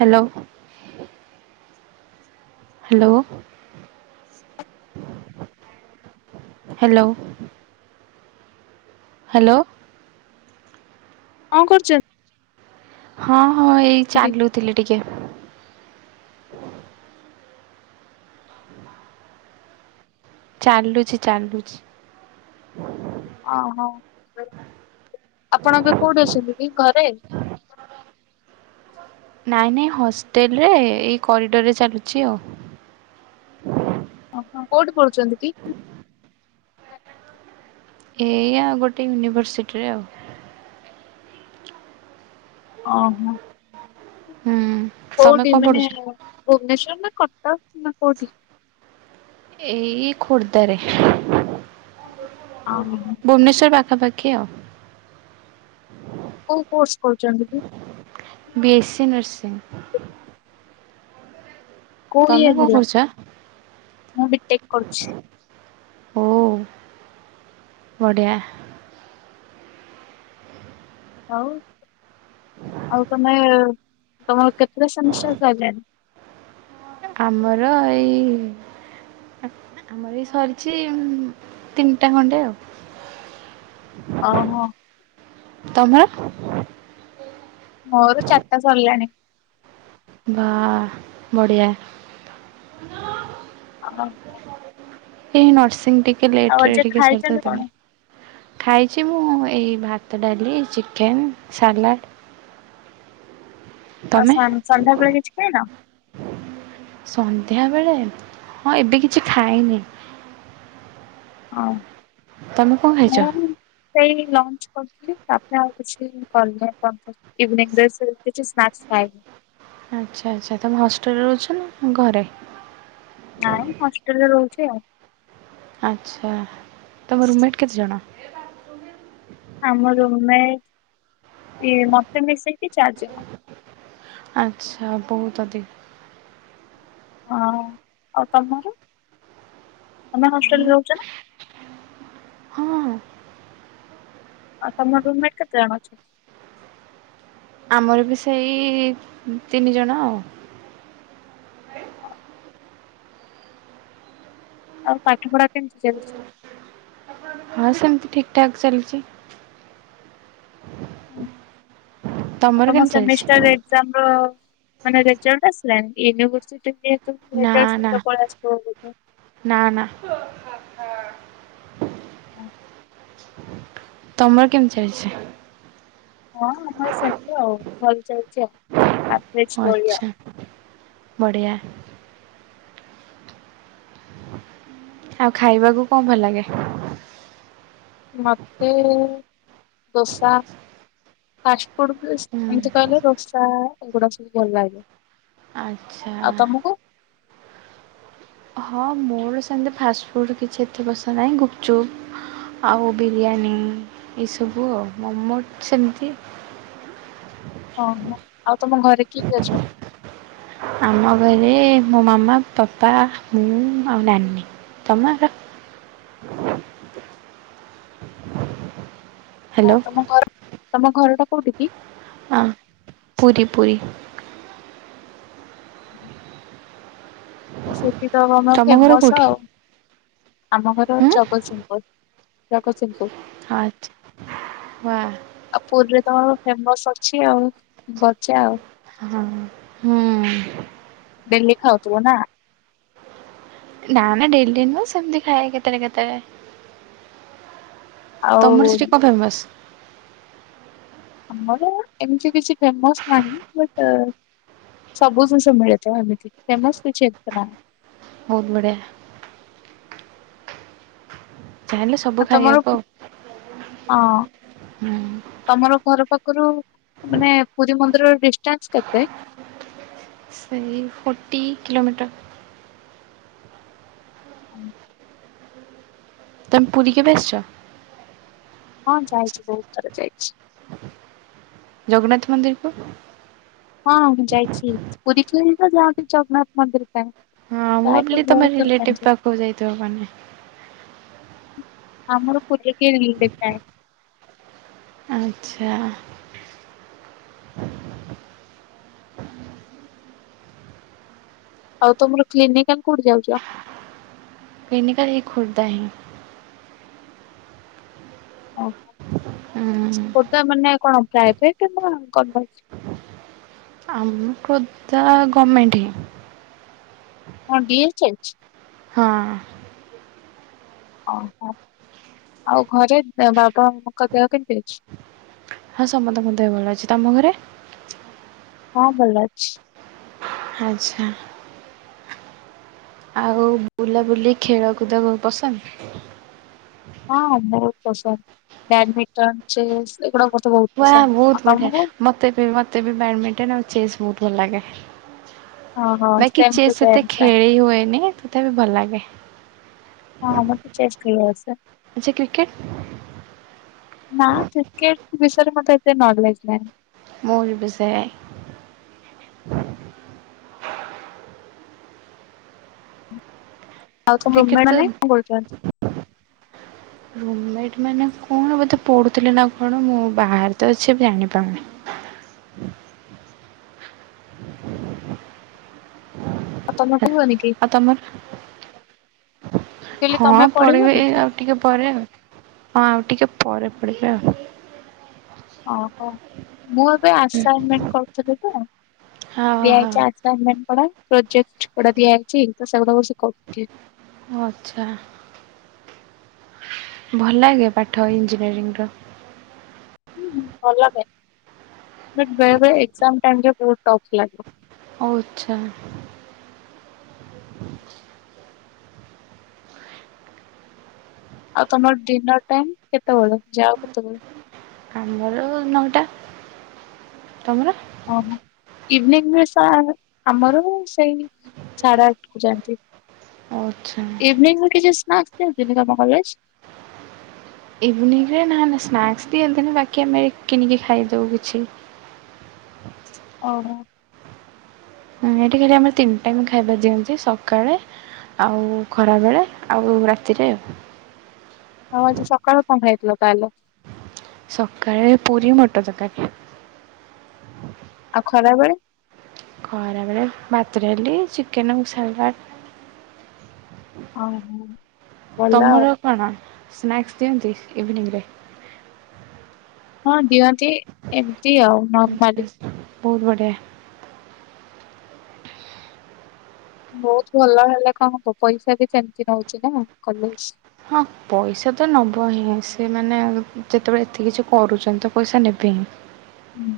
Hello. Hello hello. Hello. କଣ କରୁଚନ୍ତି? ହଁ-ହଁ ଏଇ ଚାଲୁଥିଲି ଟିକେ। ଚାଲୁଛି-ଚାଲୁଛି। ଓହୋ ଆପଣ ଏବେ କୋଉଠି ଅଛନ୍ତି କି ଘରେ? ନାଇଁ-ନାଇଁ ହଷ୍ଟେଲ୍ ରେ ଏଇ କରିଡ଼ରରେ ଚାଲୁଚି ଆଉ। ଓହୋ କୋଉଠି ପଢୁଚନ୍ତି କି? ଏଇ ଆ ଗୋଟେ ୟୁନିଭର୍ସିଟିରେ ଆଉ। ଓହୋ। ହୁଁ। ତମେ କୋଉଠି କଣ ମାନେ ପଢ଼ୁଛ? ଭୁବନେଶ୍ଵର ନା କଟକ ନା କୋଉଠି? ଏଇ ଖୋର୍ଦ୍ଦାରେ ଭୁବନେଶ୍ଵର ପାଖାପା ଖି ଆଉ। କୋଉ କୋର୍ସ କରୁଚନ୍ତି କି? B S C nursing. କୋଉ ତମେ ଇୟର କଣ ହେଲା? କରୁଚ? ମୁଁ ବିଟେକ୍ କରୁଛି। ହଉ ବଢ଼ିଆ। ହଉ ଆଉ ତମେ ତମର କେତେଟା ସେମିଷ୍ଟର ସଇଲାଣି? ଆମର ଏଇ ଆମର ଏଇ ସରିଛି ତିନିଟା ଖଣ୍ଡେ ଆଉ। ଓ ହୋ। ତମର? ମୋର ଚାରିଟା ସରିଲାଣି। ବା ବଢ଼ିଆ। [unintelligible] ଏ ନର୍ସିଂ ଟିକେ ଆଉ ଲେଟରେ ଆଜି ଟିକେ ଖାଇଛନ୍ତି ସରିଥା କଣ? ସେଥିପାଇଁ। ଖାଇଛି ମୁଁ ଏଇ ଭାତ ଡାଲି ଚିକେନ୍ ସାଲାଡ଼ ଆଉ। ତମେ? ସାନ-ସନ୍ଧ୍ୟାବେଳେ କିଛି ଖାଇନ? ସନ୍ଧ୍ୟାବେଳେ ହଁ ଏବେ କିଛି ଖାଇନି। ହଁ। ତମେ କଣ ଖାଇଛ? ସେଇ ଲଞ୍ଚ କରିଥିଲି ତାପରେ ଆଉ କିଛି କରିନ ଇଭିନିଂ ଦ ସେ କିଛି ସ୍ନାକ୍ସ ଖାଏ। ଆଚ୍ଛା ଆଚ୍ଛା ତମେ ହଷ୍ଟେଲରେ ରହୁଛ ନା ଘରେ? ନାଇଁ ହଷ୍ଟେଲରେ ରହୁଛି ଆଉ। ଆଚ୍ଛା ତୁମ ରୁମ୍ମେଟ୍ କେତେଜଣ? ଆମ ରୁମ୍ମେଟ ଇଏ ମୋତେ ମିସେଇକି ଚାରିଜଣ। ଆଚ୍ଛା ବହୁତ ଅଧିକ। ହଁ ଆଉ ତମର? ତମେ ହଷ୍ଟେଲରେ ରହୁଛ ନା? ହଁ। ଆଉ ତମର ରୁମ୍ମେଟ କେତେ ଜଣ ଅଛନ୍ତି? ଆମର ବି ସେଇ ତିନି ଜଣ ଆଉ। [unintelligible] ଆଉ ପାଠ ପଢା କେମିତି ଚାଲିଛି? ହଁ ସେମିତି ଠିକ୍ ଠାକ୍ ଚାଲିଚି। ଆଉ ତମର ତମ କେମିତି ଚାଲିଛି? ସେମିଷ୍ଟାର ଏକ୍ସାମ ର ମାନେ ରେଜଲ୍ଟ ଆସିଲାନି ୟୁନିଭରସିଟି ନା ଜ ନା ସୁଧା ପଳା [unintelligible] ନା ନା। ତମର କେମିତି ଚାଲିଚି? ହଁ ଆମର ସେମିତି ଆଉ ଭଲ ଚାଲିଚି ଆଉ ଆ ଆଚ୍ଛା ବଢ଼ିଆ। ଆଉ ଖାଇବାକୁ କଣ ଭଲ ଲାଗେ? ମୋତେ- ଦୋସା। ଫାଷ୍ଟଫୁଡ ବି ହୁଁ। ଏମିତି କହିଲେ ରୋଷାଏଗୁଡା ସବୁ ଭଲ ଲାଗେ। ଆଚ୍ଛା। ଆଉ ତମକୁ? ହଁ ମୋର ସେମିତି ଫାଷ୍ଟଫୁଡ଼୍ କିଛି ଏତେ ପସନ୍ଦ ନାହିଁ ଗୁପଚୁପ୍ ଆଉ ବିରିୟାନୀ ଏସବୁ ଆଉ ମୋମୋ ସେମିତି ହ ମ ଆଉ ତମ ଘରେ କିଏ କି ଅଛନ୍ତି? ଆମ ଘରେ ମୋ ମାମା ପପା ମୁଁ ଆଉ ନାନୀ ତମର? ହଁ ହ୍ୟାଲୋ ତମ ଘର ତମ ଘରଟା କୋଉଠି କି? ହଁ ପୁରୀ ପୁରୀ। [inaudible] ସେଠି ତ ମୋମୋ ତମ ଘର ଫେମସ କୋଉଠି? ଆଉ। ଆମ ଘର ହୁଁ ଜଗତସିଂହପୁର ଜଗତସିଂହପୁର। ଆଛା। ୱା। ଆଉ ପୁରୀରେ ତ ଫେମସ ଅଛି ଆଉ ଗଜା ଆଉ। ହଁ। ହୁଁ। ଡେଲି ଖାଉଥିବ ନା? ନା ନା ଡେଲି ନୁହ ସେମିତି ଖାଏ କେତେବେଳେ କେତେବେଳେ। ଆଉ ତମର ସେଠି କଣ ଫେମସ୍? ଆମର ଏମିତି କିଛି ଫେମସ ନାହିଁ। ବଟ ସବୁ ଜିନିଷ ମିଳିଥିବ ଏମିତି ଫେମସ କିଛି ଏତ ନାହିଁ। ବହୁତ ବଢିଆ। ଯାହାହେଲେ ସବୁ ଆ ତମର ଖାଇହବ ହଁ। ଆଉ ହୁଁ ତମର ଘର ପାଖରୁ ମାନେ ପୁରୀ ମନ୍ଦିରର ଡିଷ୍ଟାନ୍ସ କେତେ? ସେଇ ଫୋର୍ଟି କିିଲୋମିଟର୍। [unintelligible] ତମେ ପୁରୀ କେବେ ଆସୁଛ? ହଁ ଯାଇଛି ବହୁତ ଥର ଯାଇଛି। ଜଗନ୍ନାଥ ମନ୍ଦିରକୁ। ହଁ ମୁଁ ଯାଇଛି ପୁରୀ କୁ ହିଁ ତ ଯାଆନ୍ତି ଜଗନ୍ନାଥ ମନ୍ଦିର ପାଇଁ। ହଁ ମୁଁ ପ୍ରାୟତଃ ବୋଲି ତମ ବହୁତ ଥର ରିଲେଟିଭ ଯାଇଛି। ପାଖକୁ ଯାଇଥିବ ମାନେ। ଆମର ପୁରି ରେ କିଏ ରିଲେଟିଭ ନାହିଁ। ଆଚ୍ଛା। ଆଉ ତମର କ୍ଲିନିକାଲ କଉଠି ଯାଉଛ? କ୍ଲିନିକାଲ ଏଇ ଖୋର୍ଦ୍ଧା ହିଁ। ଆଉ। ହୁଁ। ସେଟା ମାନେ କଣ ପ୍ରାଇଭେଟ ନା ଗମେଣ୍ଟ? ଖୋଦ୍ଦା ଗର୍ମେଣ୍ଟ। କ ଡୀ ଏଛ ଚାଲିଚି? ହଁ। ଓହୋ ଆଉ ଘରେ ବାବାଙ୍କ ଦେହ କେମତି ଅଛି? ହଁ ସମସ୍ତଙ୍କ ଦେହ ଭଲ ଅଛି, ତମ ଘରେ? ହଁ ଭଲ ଅଛି। ଆଚ୍ଛା। ଆଉ ବୁଲାବୁଲି ଖେଳକୁଦକୁ ପସନ୍ଦ। ହଁ ବହୁତ ପସନ୍ଦ ବ୍ୟାଡମିଣ୍ଟନ, ଚେସ, ଏଇଗୁଡା ପ ୱାଉ ବହୁତ ବଢିଆ ମତେ ବି ମତେ ବି ବ୍ୟାଡମିଣ୍ଟନ ଆଉ ଚେସ୍ ବହୁତ ଭଲ ଲାଗେ। ହଁ ହଁ ବାକି ସେମ୍ ଟୁ ଚେସ୍ ଏତେ ସେମ୍। ଖେଳି ହୁଏନି ତଥାପି ଭଲ ଲାଗେ। ହଁ ଆମ ତ ଚେସ୍ ଖେଳୁ ଆସେ। ଆଚ୍ଛା କ୍ରିକେଟ୍? ନା କ୍ରିକେଟ ବିଷୟରେ ମତେ ଏତେ ନଲେଜ୍ ନାହିଁ। ମୁଁ ବି ବିସେୟ। ଆଉତମ କ୍ରିକେଟ୍ [unintelligible] ତ କଣ କରୁଛନ୍ତି? ରୁମେଟ୍ ମାନେ କଣ ବୋଧେ ପଢୁଥିଲେ ନା କଣ ମୁଁ ବାହାରେ ତ ଅଛି ଜାଣିପାରୁନି? ତମ କୁହନି କି? ଆଉ ତମର? ମୁଁ କହିଲି ହଁ ତମେ ପଢିବେ ପଢିବନି ଏ କି ଆଉ ଟିକେ ପରେ ଆଉ ହଁ ଆଉ ଟିକେ ପରେ ପଢିବେ ଆଉ। ଓହୋ ମୁଁ ଏବେ ଆସାଇନମେଣ୍ଟ କରୁଥିଲି ତ। ହଁ ହଁ। ଆସାଇନମେଣ୍ଟ ପରେ ପ୍ରୋଜେକ୍ଟ ଗୁଡ଼ା ଦିଆଯାଇଛି ତ ସେଗୁରା ବସିକି କରୁଛି। ଓ ଆଛା। ଭଲ ଲାଗେ ପାଠ ଇଞ୍ଜିନିୟରିଂର? ହୁଁ ଭଲ ଲାଗେ? ବଟ ବଳେ ବେଳେ ଏକ୍ଜାମ ଟାଇମରେ ବହୁତ ଟପ୍ ଲାଗେ। ଓ୍ ଆଛା। ଆଉ ତମର ଡିନର ଟାଇମ କେତେବେଳେ ଯାଅ କେତେବେଳେ? ଆମର ନଅଟା। ତମର? ଓ ହୋ ଇଭିନିଙ୍ଗରେ ସା ଆମର ସେଇ ସାଢେ ଆଠକୁ ଯାଆନ୍ତି ଓ ଆଚ୍ଛା। ଇଭିନିଙ୍ଗରେ କିଛି ସ୍ନାକ୍ସ ଦିଅନ୍ତିନି ତମ କଲେଜ? ଇଭିନିଙ୍ଗରେ ନା ନା ସ୍ନାକ୍ସ ଦିଅନ୍ତିନି ବାକି ଆମେ କିଣିକି ଖାଇଦଉ କିଛି। ଓ ହୋ। ହଁ ଏଇଠି ଖାଲି ଆମର ତିନି ଟାଇମ ଖାଇବା ଦିଅନ୍ତି ସକାଳେ ଆଉ ଖରାବେଳେ ଆଉ ରାତିରେ। ଆଉ ଆଜି ସକାଳେ କଣ ଖାଇଥିଲ ତାହେଲେ? ସକାଳେ ପୁରୀ ମଟର ତରକାରୀ। ଆଉ ଖରାବେଳେ? ଖରାବେଳେ ଭାତ ଡାଲି ଚିକେନ କୁ ସାଲାଟ୍। ଆଉ ହଁ। ଭଲ ତମର କଣ ସ୍ନାକ୍ସ ଦିଅନ୍ତି ଇଭିନିଙ୍ଗରେ? ହଁ ଦିଅନ୍ତି ଏମତି ଆଉ। ଆଚ୍ଛା ନର୍ମାଲି। ବହୁତ ବଢିଆ। ବହୁତ ଭଲ ହେଲେ କଣ ହବ ପଇସା ବି ସେମତି ନଉଛି ନା କଲେଜ। ହଁ ପଇସା ତ ନବ ହିଁ ସେମାନେ ଯେତବଳେ ଏତେ କିଛି କରୁଛନ୍ତି ତ ପଇସା ନେବେ ହିଁ। ହୁଁ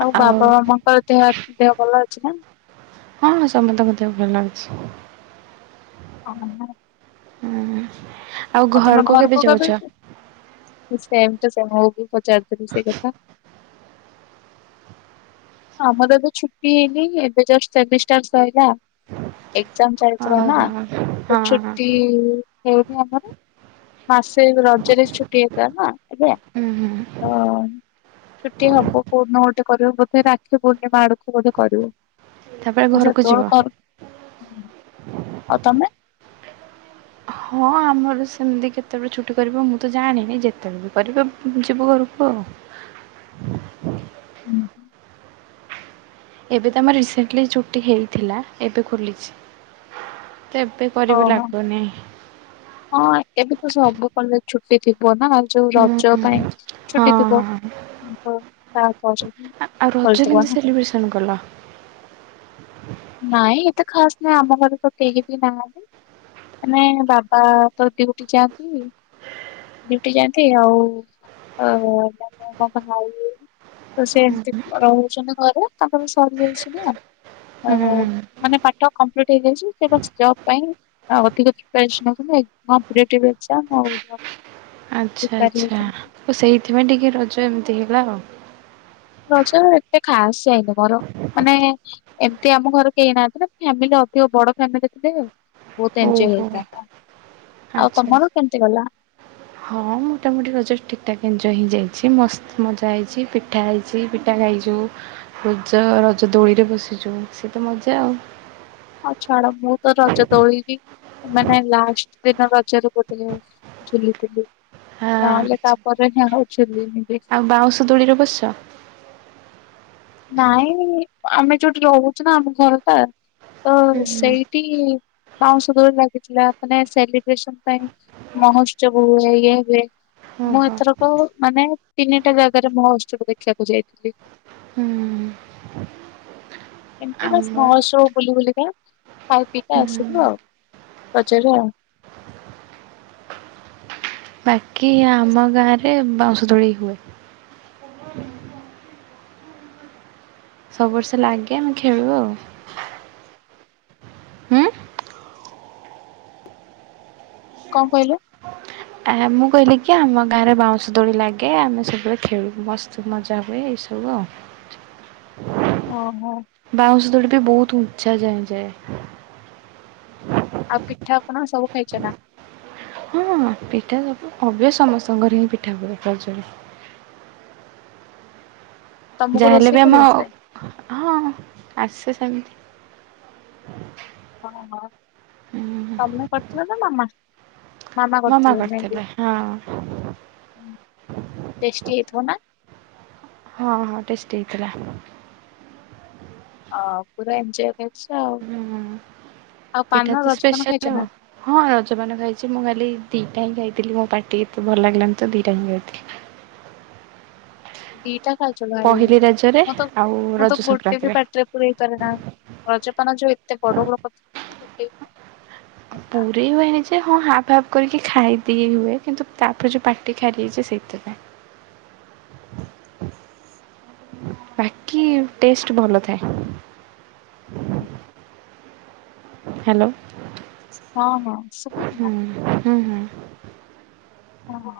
ଆଉ ବାବା ମାମାଙ୍କର ଦେହ ଦେହ ଭଲ ଅଛି ନା? ହଁଁ ହଁ ସମତଙ୍କ ଦେହ ଭଲ ଅଛି। [unintelligible] ଆଉ ତମେ ଘରକୁ କେବେ ସେମ୍ ଟୁ ସେମ ମୁଁ ବି ପଚାରୁଥିଲି ସେଇ କଥା। ଆମର ଏବେ ଛୁଟି ହେଇନି ଏବେ ଜଷ୍ଟ ସେମିଷ୍ଟାର ସଇଲା। ଏକଜାମ୍ ଚାଲିଥିଲା ଓହୋ ନା ହଁ ହଁ ତ ଛୁଟି ହେଇନି ଆମର ମାସେ ରଜରେ ଛୁଟି ହେଇଥିଲା ନା ଏବେ। ହୁଁ ହୁଁ। ତ ଛୁଟି ହବ କୋଉଦିନ ଗୋଟେ କରିବ ବୋଧେ ରା କ୍ଷୀ ପୂର୍ଣ୍ଣିମା ଆଡକୁ ବୋଧେ କରିବ ତାପରେ ତ ଘରକୁ ଯିବ। ସେତବଳେ କର ଆଉ ତମେ? ହଁ ଆମର ସେମତି କେତେବେଳେ ଛୁଟି କରିବ ମୁଁ ତ ଜାଣିନି ଯେତେବେଳେ ବି କରିବ ଯିବୁ ଘରକୁ ଆଉ। ଉଁ ଏବେ ତ ଆମର ରିସେଣ୍ଟଲି ଛୁଟି ହେଇଥିଲା ଏବେ ଖୋଲିଚି ତ ଏବେ ପରେ ବି ଓହୋ ଲାଗୁନି ହଁ ଏବେ ତ ସବୁ କଲେଜ ଛୁଟି ଥିବ ନା ଯୋଉ ହୁଁ ରଜ ପାଇଁ ହଁ ଛୁଟି ଥିବ। ହଁ। ତ ତାପରେ ଆ ଆଉ ରଜ ଖୋଲିଥିବ କେମତି ନା ସେଲିବ୍ରେସନ କଲ? ନାଇଁ ଏତେ ଖାସ୍ ନାଇଁ ଆମ ଘରେ ତ କେହି ବି ନାହାଁନ୍ତି ମାନେ ବାପା ତ ଡ୍ୟୁଟି ଯାଆନ୍ତି ଡ୍ୟୁଟି ଯାଆନ୍ତି ଆଉ ଆଉ [inaudible] ତ ସେ ଏମତି ରହୁଛନ୍ତି ଘରେ ତାଙ୍କର ବି ସରିଯାଇଛି ନା। ହୁଁ ମାନେ ପାଠ କମ୍ପ୍ଲିଟ ହେଇଯାଇଛି ସେ ବାସ ଜବ ପାଇଁ ଆଉ ଅଧିକ ପ୍ରିପାରେସନ ହଉଛନ୍ତି ହଁ ପ୍ରି ଟାଇଭ ଏକଜାମ୍ ଆଉ। ଆଚ୍ଛା ପ୍ରିପାର ଆଚ୍ଛା ହଉଛନ୍ତି। ଓ ସେଇଥିପାଇଁ ଟିକେ ରଜ ଏମିତି ହେଲା ଆଉ। ରଜ ଏତେ ଖାସ୍ ଯାଇନି ମୋର ମାନେ ଏମତି ଆମ ଘରେ କେହି ନାହାଁନ୍ତି ନା ଫ୍ୟାମିଲି ଅଧିକ ବଡ ଫ୍ୟାମିଲି ହେଇଥିଲେ ବହୁତ ଏଞ୍ଜୟ ଓହୋ ହେଇଥାନ୍ତା। ଆଉ ଆଚ୍ଛା ଆଚ୍ଛା। ତମର କେମତି ଗଲା? ହଁ ମୋଟାମୋଟି ରଜରେ ଠିକ୍ ଠାକ୍ ଏଞ୍ଜୟ୍ ହିଁ ଯାଇଚି ମସ୍ତ୍ ମଜା ହେଇଚି ପିଠା ହେଇଚି ପିଠା ଖାଇଚୁ ରଜ -ରଜ ଦୋଳିରେ ବସିଚୁ ସେ ତ ମଜା ଆଉ। ଆଉ ଛାଡ ମୁଁ ତ ରଜଦୋଳି ବି ମାନେ ଲାଷ୍ଟ୍ ଦିନ ରଜରେ ଗୋଟେ ଝୁଲିଥିଲି ହଁ ନହେଲେ ଆଚ୍ଛା ତାପରେ ହିଁ ଆଉ ଝୁଲିନି। ଆଉ ବାଉଁଶ ଦୋଳିରେ ବସିଚ? ନାଇଁ ଆମେ ଯଉଠି ରହୁଚୁ ନା ଆମ ଘର ଟା ହୁଁ ତ ହୁଁ ସେଇଠି ବାଉଁଶ ଦୋଳି ଲାଗିଥିଲା ମାନେ ସେଲିବ୍ରେସନ୍ ପାଇଁ। ମହୋତ୍ସବ ହୁଏ ଇଏ ହୁଏ। ମୁଁ ଓହୋ ଏଥରକ ମାନେ ତିନିଟା ଜାଗାରେ ମହୋତ୍ସବ ଦେଖିବାକୁ ଯାଇଥିଲି। ହୁଁ। ଏମିତି ବାସ୍ ଆମ ମହୋତ୍ସବ ବୁଲି ବୁଲିକା ଖାଇ ପିଇକା ଆସିଲୁ ଆଉ। ହୁଁ ରଜରେ ଆଉ। ବାକି ଆମ ଗାଁରେ ବାଉଁଶ ଦୋଳି ହୁଏ। ସବୁ ବର୍ଷ ଲାଗେ ଆମେ ଖେଳୁ ଆଉ। ହୁଁ କଣ୍ କହିଲେ? ଆ- ମୁଁ କହିଲି କି ଆମ ଗାଁରେ ବାଉଁଶ ଦୋଳି ଲାଗେ ଆମେ ସବୁବେଳେ ଖେଳୁ ମସ୍ତ୍ ମଜା ହୁଏ ଏସବୁ ଆଉ। ଓହୋ। ବାଉଁଶ ଦୋଳି ବି ବହୁତ୍ ଉଞ୍ଚା ଯାଏଁ ଯାଏ। ଆଉ ପିଠା ପଣା ସବୁ ଖାଇଚ ନା? ଆଉ ପିଠା ସବୁ ଅବ୍ୟ- ସମସ୍ତଙ୍କର ହିଁ ପିଠା ହୁଏ ରଜରେ। ତମକୁ ଯାହାହେଲେ ରୋଷେଇ ବି ଆମ କରି ଆସେ ହଁ- ଆସେ ସେମିତି। ଓ ହ ହୁଁ ତମେ କରିଥିଲ ନା ମାମା? ମାମା କରିଥିବେ ମେବି କରିଥିଲେ -ହଁ। ଟେଷ୍ଟି ହେଇଥିବ ନା? ହଁ -ହଁ ଟେଷ୍ଟି ହେଇଥିଲା। ଓ ପୁରା ଏଞ୍ଜୟ୍ କରିଚ ଆଉ ହୁଁ -ଆଉ ପିଠା ତ ପାନ ରଜ ପାନ ସ୍ପେଶାଲ ଖାଇଚ ଆଉ ନା? ହଁ ରଜ ପାନ ଖାଇଚି ମୁଁ ଖାଲି ଦିଟା ହିଁ ଖାଇଥିଲି ମୋ ପାଟି ଏତେ ଭଲ ଲାଗିଲାନି ତ ଦିଟା ହିଁ ଖାଇଥିଲି। ଦିଟା ଖାଇଚ ଭାଇ ପହିଲି ରଜରେ ମୁଁ ତ ଆଉ -ମୁଁ ରଜ ତ ଗୋଟେ ବି ସଂକ୍ରାନ୍ତିରେ। ପାଟିରେ ପୁରେଇ ପାରେନା ରଜ ପାନ ଯଉ ଏତେ ବଡ ବଡ ପତ୍ର ଖାଇପାରେ ପୁରେଇ ହୁଏନି ଯେ ହଁ ହାଫ୍ ହାଫ୍ କରିକି ଖାଇଦେଇ ହୁଏ କିନ୍ତୁ ତାପରେ ଯଉ ପାଟି ଖାରିଆ ହେଇଯାଏ ସେଇଥିପାଇଁ। ବାକି ଟେଷ୍ଟ୍ ଭଲ ଥାଏ। ହୁଁ। ହାଲୋ। ହଁ -ହଁ ଶୁଭୁଚି ନା? ହୁଁ -ହୁଁ। ହଁ ହଁ।